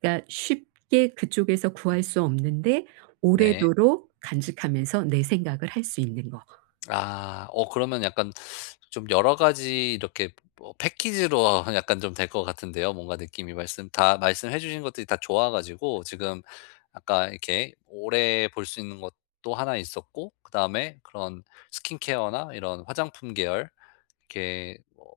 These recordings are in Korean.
그러니까 쉽게 그쪽에서 구할 수 없는데 네. 오래도록 간직하면서 내 생각을 할 수 있는 거. 아, 어 그러면 약간 좀 여러 가지 이렇게 뭐 패키지로 하면 약간 좀 될 것 같은데요. 뭔가 느낌이 말씀 다 말씀해 주신 것들이 다 좋아 가지고 지금 아까 이렇게 오래 볼 수 있는 것도 하나 있었고, 그다음에 그런 스킨케어나 이런 화장품 계열, 이렇게 뭐,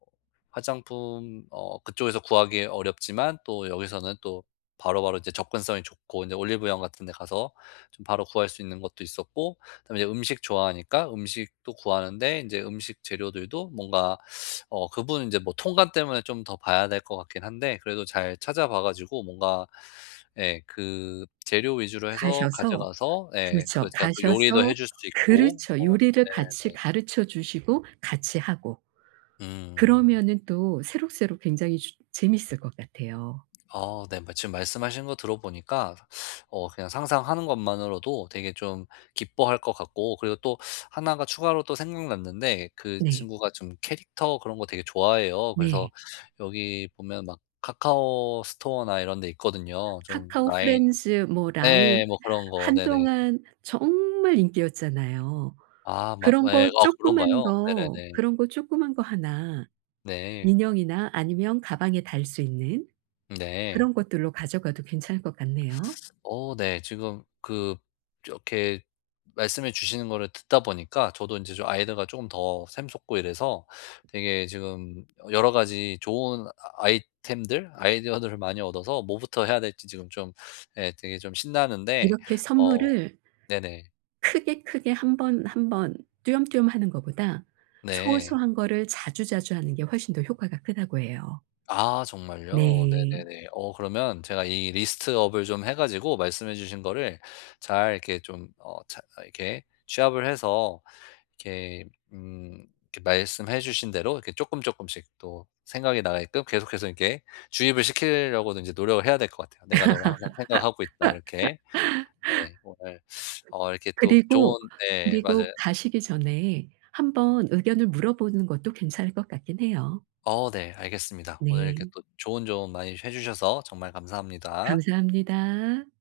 화장품 어 그쪽에서 구하기 어렵지만 또 여기서는 또 바로바로 이제 접근성이 좋고, 이제 올리브영 같은 데 가서 좀 바로 구할 수 있는 것도 있었고, 그다음에 이제 음식 좋아하니까 음식도 구하는데 인제 음식 재료들도 뭔가 어 그 부분은 이제 뭐 통관 때문에 좀 더 봐야 될 것 같긴 한데, 그래도 잘 찾아봐 가지고 뭔가 예 그 재료 위주로 해서 가셔서 가져가서 예 그 그렇죠. 제가 또 가셔서 요리도 해 줄 수 있고 그렇죠. 뭐 요리를 같이 네네. 가르쳐 주시고 같이 하고. 음. 그러면은 또 새록새록 굉장히 주 재밌을 것 같아요. 아 네. 뭐 지금 말씀하신 거 들어보니까 어 그냥 상상하는 것만으로도 되게 좀 기뻐할 것 같고 그리고 또 하나가 추가로 또 생각났는데 그 네. 친구가 좀 캐릭터 그런 거 되게 좋아해요. 그래서 네. 여기 보면 막 카카오 스토어나 이런 데 있거든요. 좀 라인 카카오프렌즈 뭐 라인 예예 뭐 그런 거. 네네. 한동안 정말 인기였잖아요. 아 막 그런 거 예 아 쪼끄만 그런가요? 거 네네네. 그런 거 쪼끄만 거 하나 네. 인형이나 아니면 가방에 달 수 있는 네. 그런 것들로 가져가도 괜찮을 것 같네요. 어 네 지금 그 이렇게 말씀해 주시는 거를 듣다 보니까 저도 인제 좀 아이디어가 쪼금 더 샘솟고 이래서 되게 지금 여러 가지 좋은 아 아이템들 아이디어들을 많이 얻어서 뭐부터 해야 될지 지금 좀 예 되게 좀 신나는데 이렇게 어 선물을 네네. 크게, 크게 1 번, 1 번 띄엄띄엄 하는 거보다 네. 소소한 거를 자주, 자주 하는 게 훨씬 더 효과가 크다고 해요. 아 정말요? 네. 네네네. 어 그러면 제가 이 리스트 업을 좀 해 가지고 말씀해 주신 거를 잘 이렇게 좀 어 잘 이렇게 취합을 해서 이렇게 음 이렇게 말씀해 주신 대로 이렇게 쪼끔쪼끔씩 또 생각이 나게끔 계속해서 이렇게 주입을 시키려고는 이제 노력을 해야 될 것 같아요. '내가 너를 항상 생각하고 있다.' 이렇게. 네, 오늘 어 이렇게 또 좋은 그리고 네, 맞아요. 그리고 가시기 전에 한 번 의견을 물어보는 것도 괜찮을 것 같긴 해요. 어 네, 알겠습니다. 오늘 이렇게 네. 또 좋은 조언 많이 해주셔서 정말 감사합니다. 감사합니다.